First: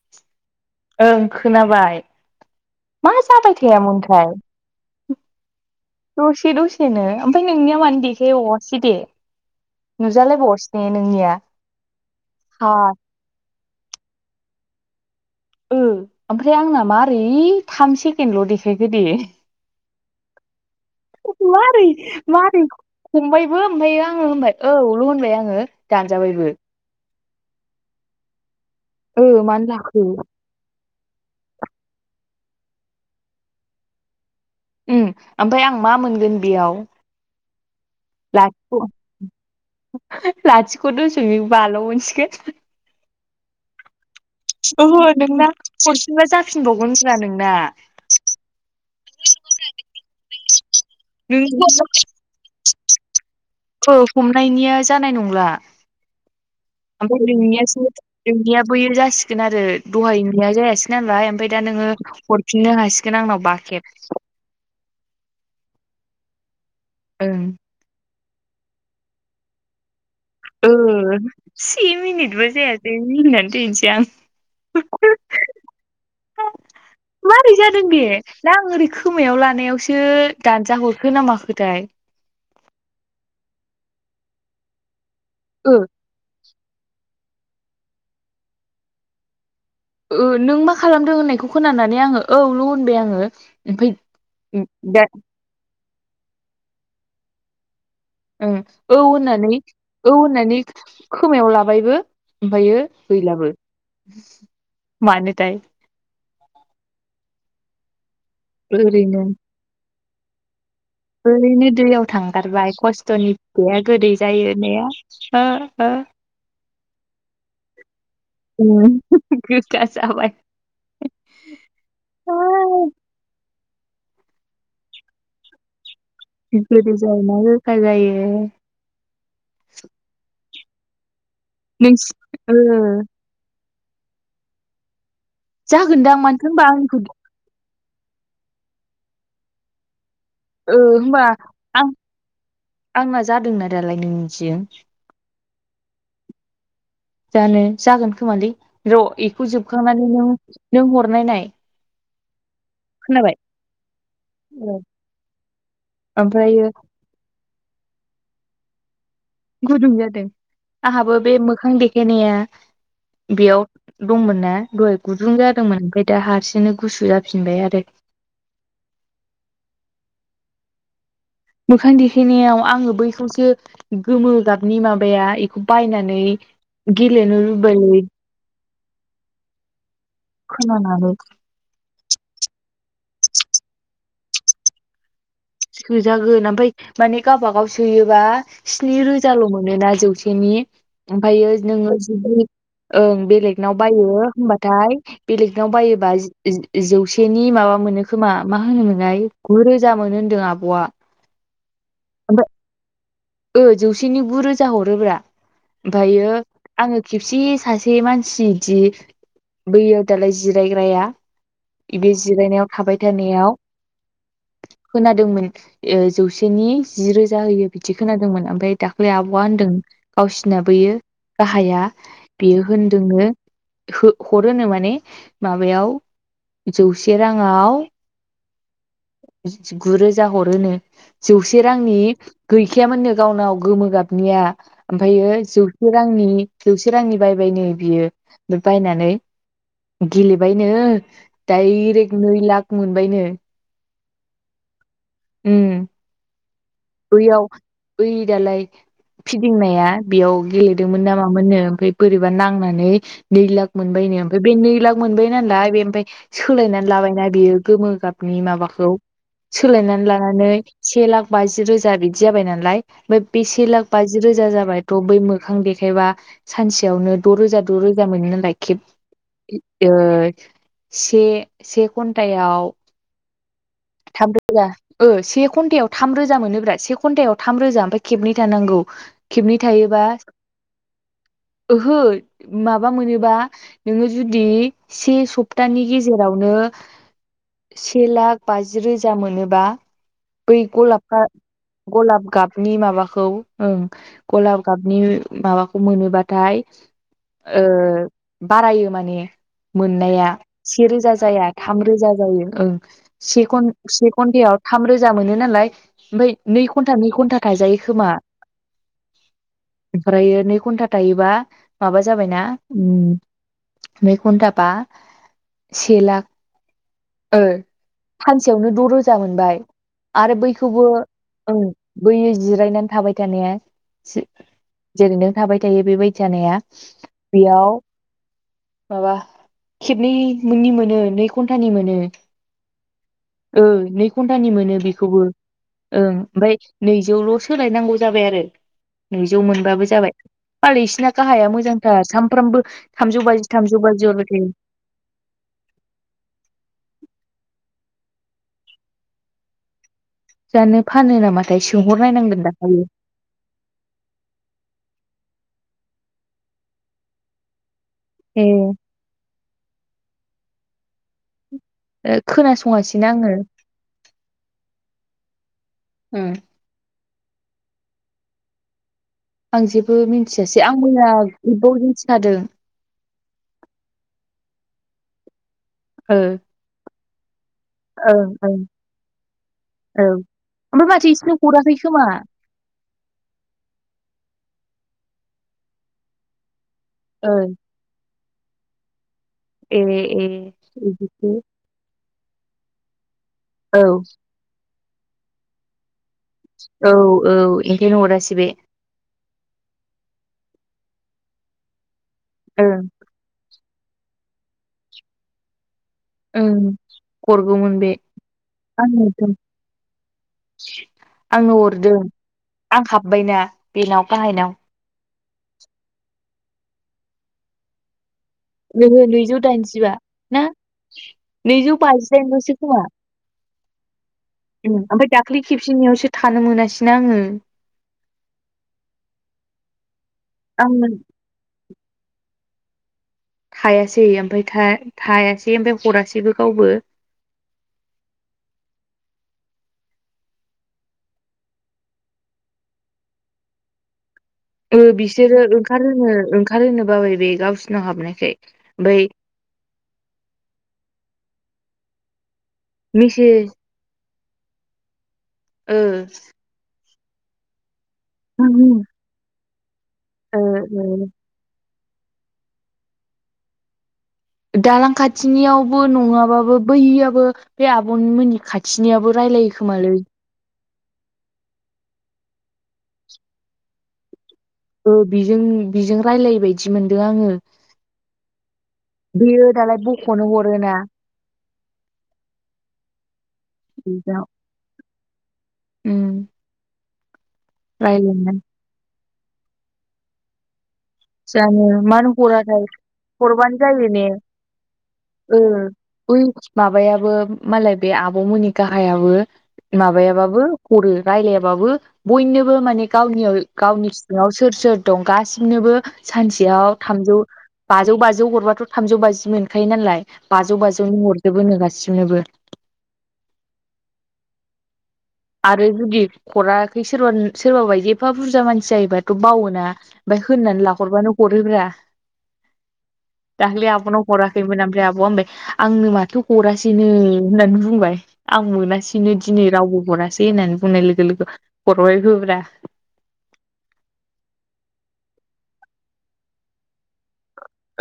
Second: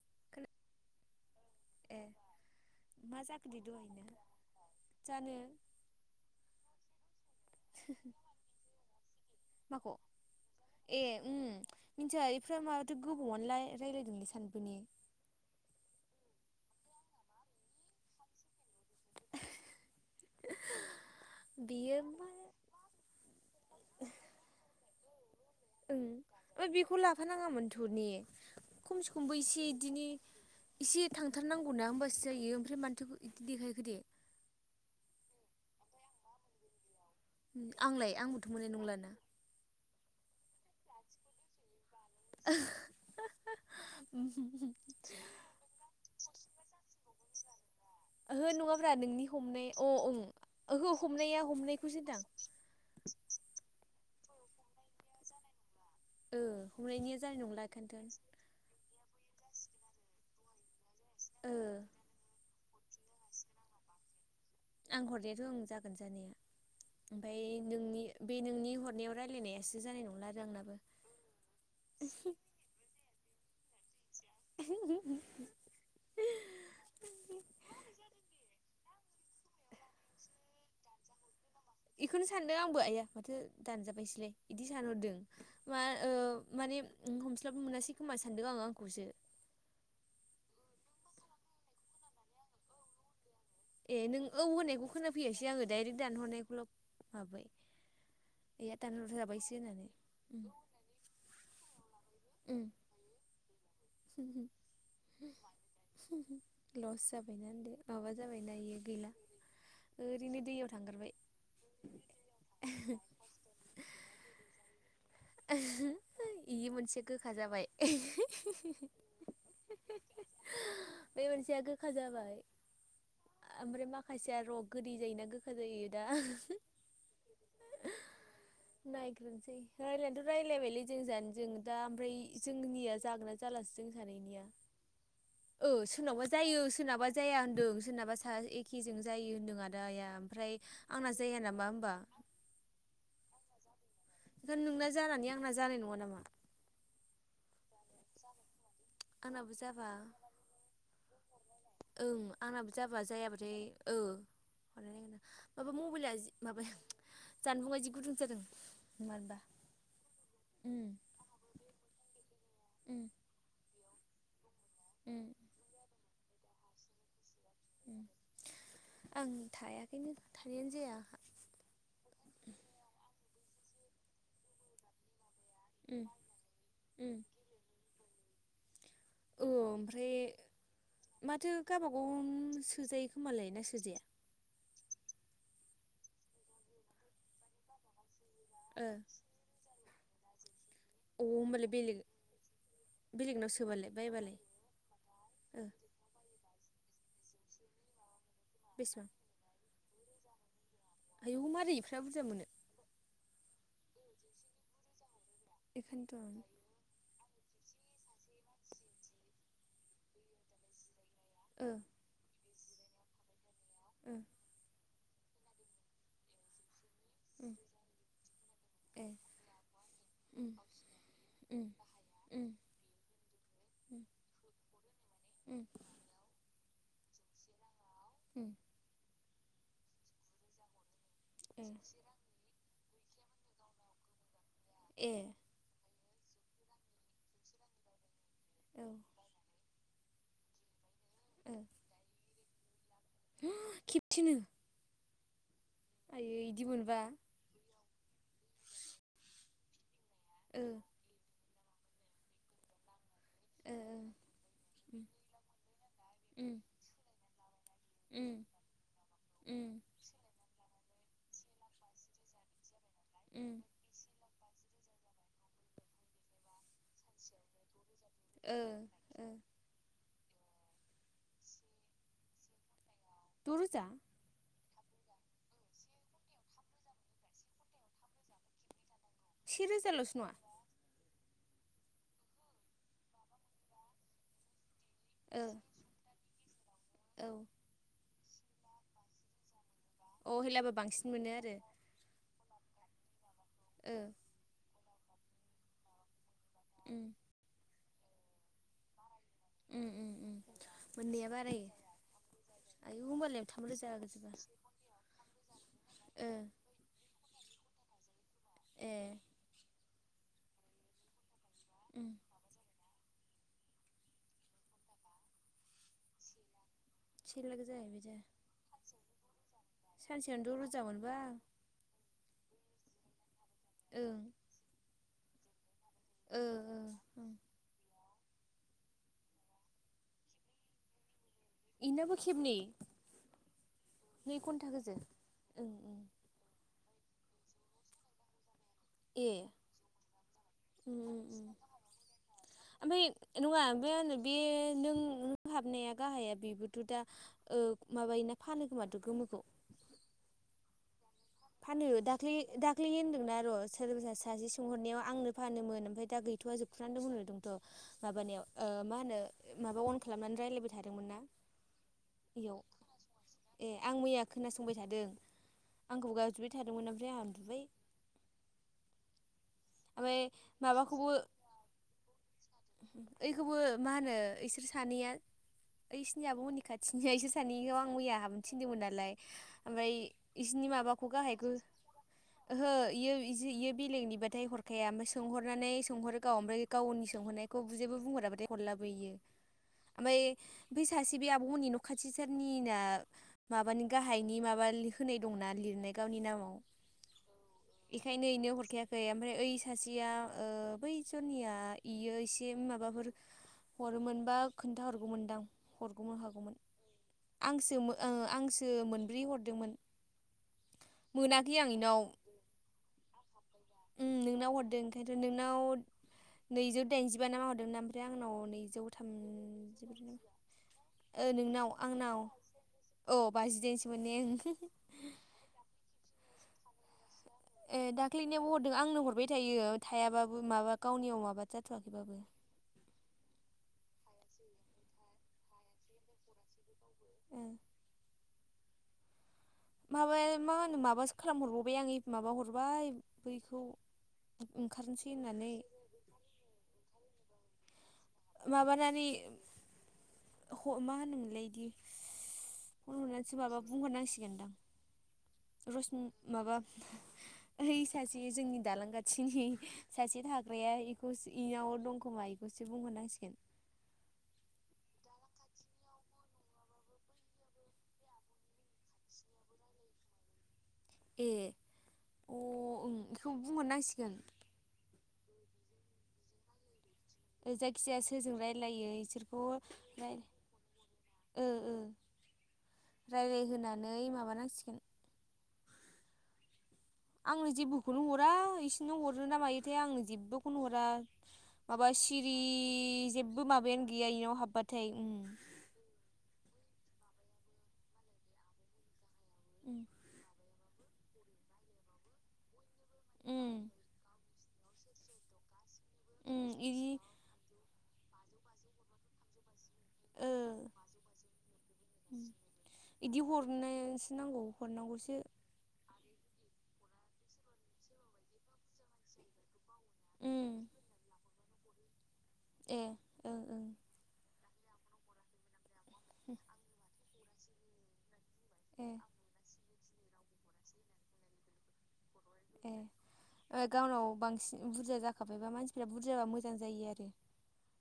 [unintelligible] ओं ए खोनाबाय। मा जाखो जाबाय दे दहायनो थायामोनथाय जानो? दसे दसेनो ओमफ्राय नोंनिया मानो देखाय बावआसै‌ दे। माखौ नुजालायबावासै ने ए नोंनिया उम मिथियाफ हा माथो गोबावनो लायलायदोंलै सानैबो ने ओ ओमफ्राय आंना मारै थाम सेकेणडल' देखायखो दे। [unintelligible] मारै बेयो मा हमबायबो ओमफ्राय आङो औल' होनबाय आङो ओं दानजाबायबो ओमफ्राय बेखौ लाफानाङामोनथ' ने खमसे खमबो ओ इसे मानो लाखो बिदिनो इसे थांथारनांगौनाा होमबासो जायो ओमफ्राय मानथोखौ बिदि देखायखो दे। ओमफ्राय आं मा मोनगोन बेयाव। आंलाय? आंबोथ' मोननाय नंलाना लाथिख' लाथिख' द'समिक बाल' मोनसिगोन। [unintelligible] ओहो नोंना खनसेबा जाफिनबावगोन ब्रा नोंना। ओहो नङाब्रा नोंनि हमनाय अ ओं ओहो हमनाया नों हमनायखौसो होनदां हमनायनिया जानाय नंला ओ हमनायनिया जानाय नंला बेखायनोथ' ओमफ्रायनियाोया‌ बयो जासिगोन आरो दहायनाया जायासै नालाय ओमफ्राय ओ दा नोङो हर फिननो हासिगोन आंनाव बाखेब आं हरनायाथ' आं जागोन जानाया ओं ओमफफ्राय नोंनि बे नोंनि हरनायाव रायज्लायनायासो जानाय नंला आरो आंनाबो से मिनिटबो जायासै मिनिनानै दनोसै आं। [inaudible] [inaudible] माबारै जादों बे दा आं ओरै खोमायाव लानायावसो दानजााहरखो नाामाखोथाय बेखौनो सानदों आंबो आइया माथो दानजाबायसैलाय बिदि सानहरदों ओ मा माने हमस्लाब मोनासै खोमा सानदों आङो आंखौसो नों मा खालामदों होननायखौ खोनानानै आङो औल' होनबाय आङो ए ओमफ्राय नों औ होनायखौ दा खोनाफैयासै आङो दडाइरेक्ट दानहरनायखौल' माबै ओ औ होननानै औ उम होननानै खोमायाव लाबायबो ओमफ्रायो उम गैलाबो। मानोथाय लस जाबायनादो माबा जाबायना बियो गैला ओरैनो ओरैनो दैयाव थांग्रबाय‌ ओरैनो दैयाव थांगारबाय खस्थ'नि फिथाया गोदै जायो होननाया। ओ ओ बे मोनसे गोखा जाबाय। उम। गोखा जाबाय बे मोनसेया गोखा जाबाय। ओमफ्राय माखासेया र' गोदै जायोना गोखा जायो दा गोदै जायोना गोखा जायो ‌ नायग्रोनोसै रायज्लायनानैथ' रायज्लायबायलाय जों जानो जों दा नोंसि ओमफ्राय ओ जोंनिया जागोन जा जों सानैनिया जागोनदां सोरनावबा माथो जायो होनबा आंनिखौ सोरनावाबा जाया होनदों सोरनाबा ा एखेजोंों जायो होन्दों आदा आइया ओमफ्राय ओ आंना होनबा जाया नामा आं होनोमबा? आंना जादोंना दालाय नों ओंखाय मिथिग नोंना जानानै आंना जानाय नङा नामा? जानो जागोन खोमालै र' बेखौ आंनाबो जाबा जोबखांनानै नों नों हरनाय नाय। ओं आंनाबो जाबा जायाबाथाय औ होन माबा मबाइल माबा ओमफ्रायो जानफुंबाय जि गुदुं जादों मानोबा। गुदुं जादों उम आंहाबो बे मोखां देखायनाया उम बेयाव दंमोन ना दहाय उम गुदुं जादोंमोन ओमफ्राय दा हारसिंनो गुसु जाफिनबाय आरो उम आं थायाखैनो थानायानो जाया मोखां देखायनायाव आङो बैखौसो गोमो गाबनि माबाया उम बायनानै उम गेलेनो लुबैल औ ओमफ्राय खोनानानै माथो गाबागाव सोजायो खोमालाय ना सोजाया सोजागोन ओमफ्राय माने गाबागाव सोयोबा ओ स्नि अ रोजाल' मोनोना जौसे बेनि ओमफ्रायो होमबालाय नोंङो बेलेग जुदि ओं बेलेगनाव सोबालाय बायो बायबालाय होमबाथाय ओ बेलेगनाव बायोबा जौसेनि माबा मोनो खोमा मा बेसेबां होनोमोनलाय गुरोजा मोनो होन्दों आब' आ आयौ मारै एफा बुरजा मोनो ओ जौसेनि गु रोजा हरोब्रा बेखायनोथ' ओ ओमफ्रायो आंङो खेबसे सासे मानसि सिदि बैयो दालाय जिरायग्राया ओ बि जिरायनायाव थाबाय थानायाव खोनादोंमोन ओ जौसेनि जि रोजा उम होयो बिदि दि खोनादोंमोन ओमफ्राय ए दाख्लै आब'आ होनदों उम गावसिनि बोयो उम गाहाया उम बेयो होनदोंङनो उम हरो नो माने उम माबायाव जौसे राङाव उम गुरोजा हरोनो जौसे ए रांनि गैखायामोननो गावनाव गोमो गाबनिया ए ओमफ्रायो जौ से रांनि जौसे रांनि बायबाय नो बियो औ बायनानै गेलेबायनो दायरेख नै लाख मोनबायनो मा खेबसेनो उम आइयै इदि मोनबा बेयाव बै दालाय फिदिंनाया बेयाव ओ गेलेदोंमोन नामामोननो ओमफ्राय बोरैबा नांनानै नै लाख ओ ओ मोनबाय नो ओमफ्राय बे नै लाख उम मोनबाय नालाय बे ओमफ्राय उम सोलायनानै लाबायना बेयो गोमो गाबनि उम माबाखौ उम सोलायनानै लानानै से लाख बाजि रोजा बिदि जाबाय नालाय ओमफ्राय बे उम से लाख बाजि रोजा जाबायथ' बै मोखां देखायबा सानसेयावनो द' रोजा द' रोजा मोनो नालाय ओ खेब ओ ओ से से घन्टायाव दं रोजा थामरोजा ओ से घन्टायाव थामरोजा मोनोब्रा से घन्टायाव थाम रोजा मफ्राय खेबनै दाननांगौ खेबनै से थायोबा रोजाल'सो नङा ओहो माबा मोनोबा नोंङो जुदि से ओ सप्तानि गेजेरावनो औ से लाख बाजि रोजा मोनोबा अ बै हेलाबो गलाब बांसिन मोनो आरो गलाब गाबनि माबाखौ ओ गलाब गाबनि माबाखौ मोनोबाथाय उम ओ बारायो माने उम उम मोननाया उम से रोजा मोननाया जाया बारायो थाम रोजा जायो ओं आयु होमबालाय थाम सेघन रोजा से गोजोबा घन्टायाव थाम रोजा मोनो नालाय ओ ओमफ्राय नै घन्टा नै घन्टा थाजायो खोया ए ओमफ्रायो नै घन्टा थायोबा माबा उम जाबायना? उम नै घन्टा बा से लाख से ओ लाख जाहैबाय दा सानसेयावनो द' रोजा मोनबाय। सानसेयावनो द' रोज [unintelligible] बैयै जिरायनानै थाबाय थानाया ओं जेरैनो थाबाय थायो बेबायदि ओ जानाया ओ ओं बेयाव माबा खेबनै मोननि मोनो नै घन्टानि मोनो इनाबो खेबनै ओ नै घन्टानि घन्टा मोनो गोजो बेखौबो। ओं ओमफ्राय नैजौल' सोलायनांगौ जाबाय आरो ए नैजौ मोनबाबो जाबाय। बाल उम इसिना उम उम गाहाया मोजांथार सानफ्रामबो ओमफ्राय थामजौ बाजि नङा थामजौ ओमफ्राय बाजि आंनो हरबाय बे थायो। नों न हाबनाया गाहाया बेबोथ' दा ओ माबायोना फानो खोमाथ' गोमोखौ। जानो फानो नामा? फानो दाख्लै दाख्लै होनदोंना र' सोरबा सा सासे सोंहरनायाव आंनो फानोमोन ओमफ्राय दा गैथ'वा जोबथ'नानै दं होनदोंथ' माबानायाव ओ मा होनो माबा अन खालामनानै रायलायबाय थादोंमोन ना? ओ इयाव खोनासङासिनो आङो। ए आं मैया खोनासंबाय थादों। आंखौ ओं ग्राबजिबाय थादोंमोन ओमफ्राय आंहा उन्दुबाय। आं जेबो ओमफ्राय मिथियासै आं माबाखौबो मैया ग्रुपआव ओरैनोसो थादों। ओइखौबो मा होनो ओइसोर सानैया ओ ओइसिनि आब'मोननि खाथ [unintelligible] मैया ओं हाबनो ओं थिनदोंमोन नालाय ओमफ्राय औ इसिनि ओमफ्राय माबाखौ माथो इसिनो गाहायखो हराखै खोमा ओहो इयो इजि इयो बेलेगनिबाथाय हरखाया ओमफ्राय सोंहरनानै सोंहरो गाव ओमफ्राय गावनि ओ सोंहरनायखौ जेबो बुंहराथाय हरलाबो इयो ए ओमफाय ए बै सासे बे बिदिसो आब'मोननि न' खाथि सारनि ना औ माबानि गाहायनि माबा होनाय दंना लिरनाय गावनि नामाव। औ औ ओंखायनो बेखायनो हरासै बे। इनो हरखायाखै ओमफ्राय ओइ सासेया ओ बै जोरनिया इयो एसे ओं माबाफोर हरोमोनबा खोनथाहरगौमोनदां? हरग'नो हागौमोन ओं आंसो हरगौमोन बे मो ओ आंसो मोनब्रै आंनोथ' हरदोंमोन। आंनो मोनाखै आं हरदों इनाव आं हाबबायना बेनाव गाहायनाव। ओंखायथ' नोंनाव नैजौ दाइनजिबा नामा हरदोंमोन ओमफ्राय आंनाव नै नैजौ ओहो नैजौ दाइनजिबा थामजिब्रै ना [unintelligible] ओ नोंनाव नैजौ आंनाव बाजिदाइनल'सो खोमा औ बाजिदाइनसो मोन ने ओं। ओमफ्राय दाख्लि खेबसेनियावसो थानो मोनासैना आङो। ए दाख्लैनियावबो हरदों आंनो हरबाय थायो थायाबाबो माबा आंनो गावनियाव माबा जाथ'वाखैबाबो। थायासै ओमफ्राय था थायासै ओमफ्राय हरासैबो गावबो। ओम। माबाया मा होनो माबासो खालाम हरबावबाय आं ए माबा हरबाय बैखौ ओ ओंखारनोसै बिसोरो होननानै ओंखारहोनो ओंखारहोनो बाबाय बे गावसिनाव हाबनाय माबानानै मा ह' होनोमोनलाय [unintelligible] बिदि फन हरनानैसो मेसेज माबा बुंहरनांसिगोनदां ओ रसमि माबा ओइ सासेया जोंनि दालां खााथिनि सासे ओ थाग्राया ओ इखौ सि इनाव दंखोमा बेखौसो बुंहरनांसिगोन। दालां खाथिनियावबो नङाबाबो बैयाबबो बे आब'मोननि खा थिनियाबो रायलायो खोमालै ए अ ओं बेखौ बुंहरनांसिगोन। ओ बिजों बिजों रायलायो बायदि बिदि मोनदों आङो जायखिजाया सोरजों रायलायो इसोरखौ बेयो दालाय राय बख'नो हरोना। ओ ओ राय्लायहोनानै बेजों माबानांसिगोन उम आंनो जेबोखौनो हरा रायलायनो इसोरनो हरो ना मायोथाय आंनो जेबबोखौनो हरा जानो माबा मानो सिरि हराथाय जेबो हरबानो जायो माबायानो ने गैया इनाव हाबबाथाय बइ माबायाबो मालाय बे आबौमोननि गाहायाबो उम माबायाबाबो हरो रायलायाबाबो बयनोबो माने गावनियाव उम गावनि सिङाव सोर सोर दं गासिमनोबो उम सानसेयाव इदि थामजौ बाजौ बाजौ हरबाथ' थामजौ बाजि मोनखायो नालाय ओ बाजौ बाजौनो हरजोबोनो गासिनोबो बिदि नांगौ आरो जुदि हराखै सोरबा सोरबाबा एफा बुरजा मानसि जायोबाथ' बावोना होननानै उम लाहरबानो हरोब्रा ए ओं ओं आब'नाव हराखैमोन ओमफ्राय आब'आ ओमफ्राय आंनो होननानै बुंबाय आं ए मोनासिनो दिनै रावबो हरासै होननानै बुंनाय लोगो लोगो हरबायबो ब्रा ओ गावनाव बांसिन बुरजा जाखाबायबा मानसिफ्रा बुरजाबा मोजां जायो आरो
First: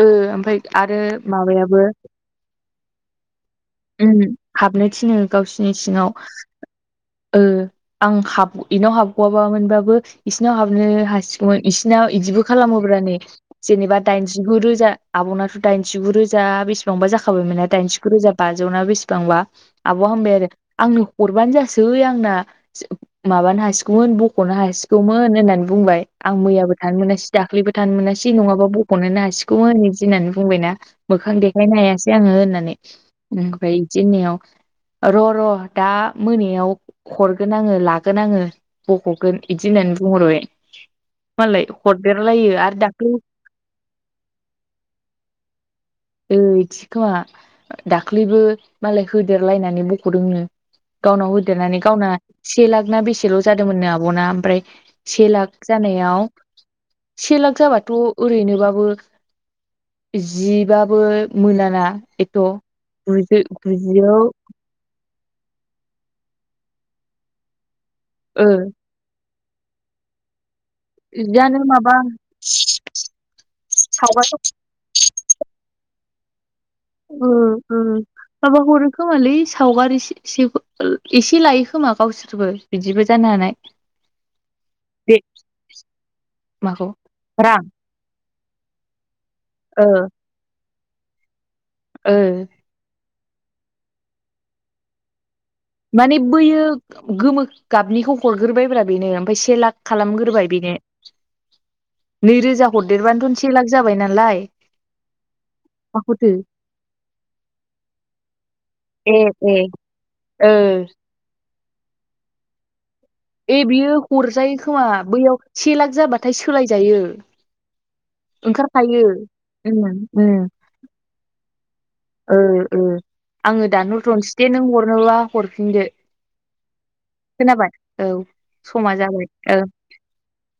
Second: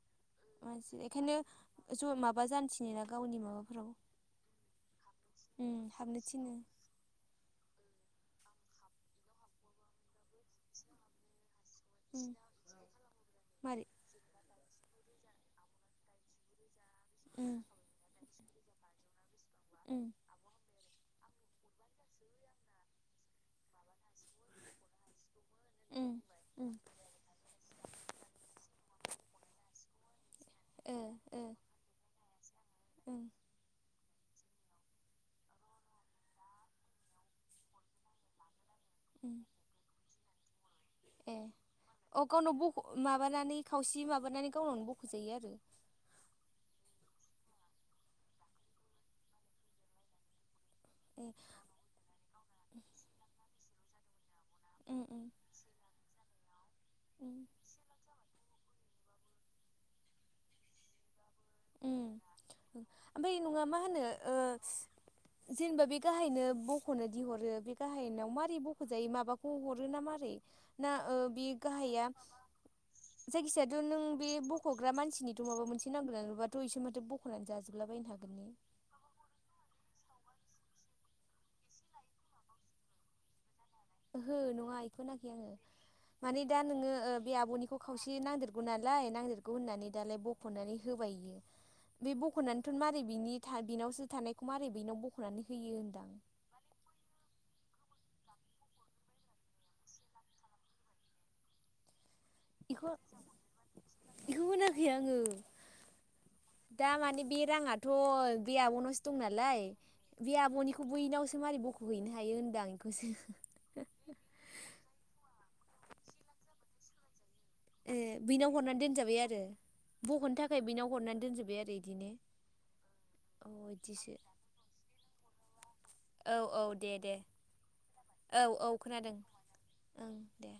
ओ ओमफ्राय मानसि आरो बेखायनो माबायाबो ज माबा जानोसनि ना गावनि माबा हाबनो थिनो गावसोरनि उम सिङाव हाबनो थिनो ओ आं हाब बेनाव हाबग'आबा मोनबाबो इसोरनाव हाबनो हासिगौमोन इसोरनाव उम बिदिबो खालामोब्लानो मारै जेनेबा दाइनजिगु रोजा आब'नाथ' दाइनजिगु रोजा बेसे बेसेबांबा उम जाखाबायमोना दाइनजखु रोजा बाजौना बेसेबांबा उम आब' हामबाय आरो आंनो हरबानो जासै थै आंना माबानो ह हमोन बख'नो हासिगौमोन होननानै बुंबाय उम आं उम मैयाबो थानो मोनासै दाख्लैबो थानो मोनासै नङाबा ब फनो हासिगौ ओदि होननानै बुंबायना ओ मोखां देखायनो हायासै आङो होननानै औ ओमफ्राय बिदि होननाययाव र' र' दा मोनायाव हरगोन आङो लागोन आङो ओं बख'गोन बिदि होननानै बुंहरबाय ए मालाय अ हरदेरलायो गावनाव आरो बख' दाख्लै माबानानै खावसे माबानानै गावनावनो बख'जायो आरो औ‌ इदिखोमा दाख्लैबो मालाय होदेरलायनानै बख'दोंनो ए गावनाव होदेरनानै गावना से लाख ना बेसेल' जादोंमोननो आब'ना ओमफ्राय उम उम से लाख जानायाव उम से लाख जाबाथ' ओरैनोबाबो जिबाबो मोनाना ओम एथ' ओमफ्राय गुजि नङा मा होनो गुजियाव ओ जेनेबा बे गाहायनो बख'नो दिहरो बे गाहायनाव ओ मारै बख' जाय माबाखौ हरो ना मारै ना बे जानो माबा गाहाया जायखिजायाथ' नों सावगा ब बख'ग्रा मानसिनिथ' माबा मोनसे नांगोन नुबाथ' इसे माथो ओ बख'नानै ओ जाजोबला बायनो हागोन ने माबा हरो खोमालै सावगारि एसे ओ एसे लायो खोमा गावसोर गुुबो बिदिबो जानो हानाय ओहो नङा बेखौ बे होनाखि आङो माने दा माखौ नोङो बे रां आब'निखौ खावसे नांदेरगौ नालाय नांदेरगौ ओ होननानै दालाय बख'नानै होबायो बे ओ बख'नानै बन मारै बिनि बिनावसो थानायखौ मारै बिनाव ब हख'नानै होयो होनदां माने बोयो गोमो गाबनिखौ हरग्रोबाय ब्रा बेनो ओमफ्राय से लाख खालामग्रोबाय बेनो। नैरोजा इखौ हरदेरबानोथ' से लाख जाबाय नालाय इखौ होनाखै आङो माखौथो दा माने बे राङाथ' बे आब'नावसो दं ए ए नालाय बे ओ बैयैनावसो मारै बख'हैनो हायो होनदां इखौसो ए बियो हरजायो खोमा बैयाव से लाख जाबाथाय सोलायजायो। ए बैनाव हरनाय ओंखारखायो दोनजाबाय आरो उम बख'नो उम थाखाय बेनाव हरनानै दोनजोबबाय आरो इदिनो ओ ओ अ आङो इदिसो दानहरथ'नोसै दे नों हरनोबा हरफिनदो। औ औ दे दे खोनाबाय औ औ समा खोनादों जाबाय औ। ओं दे।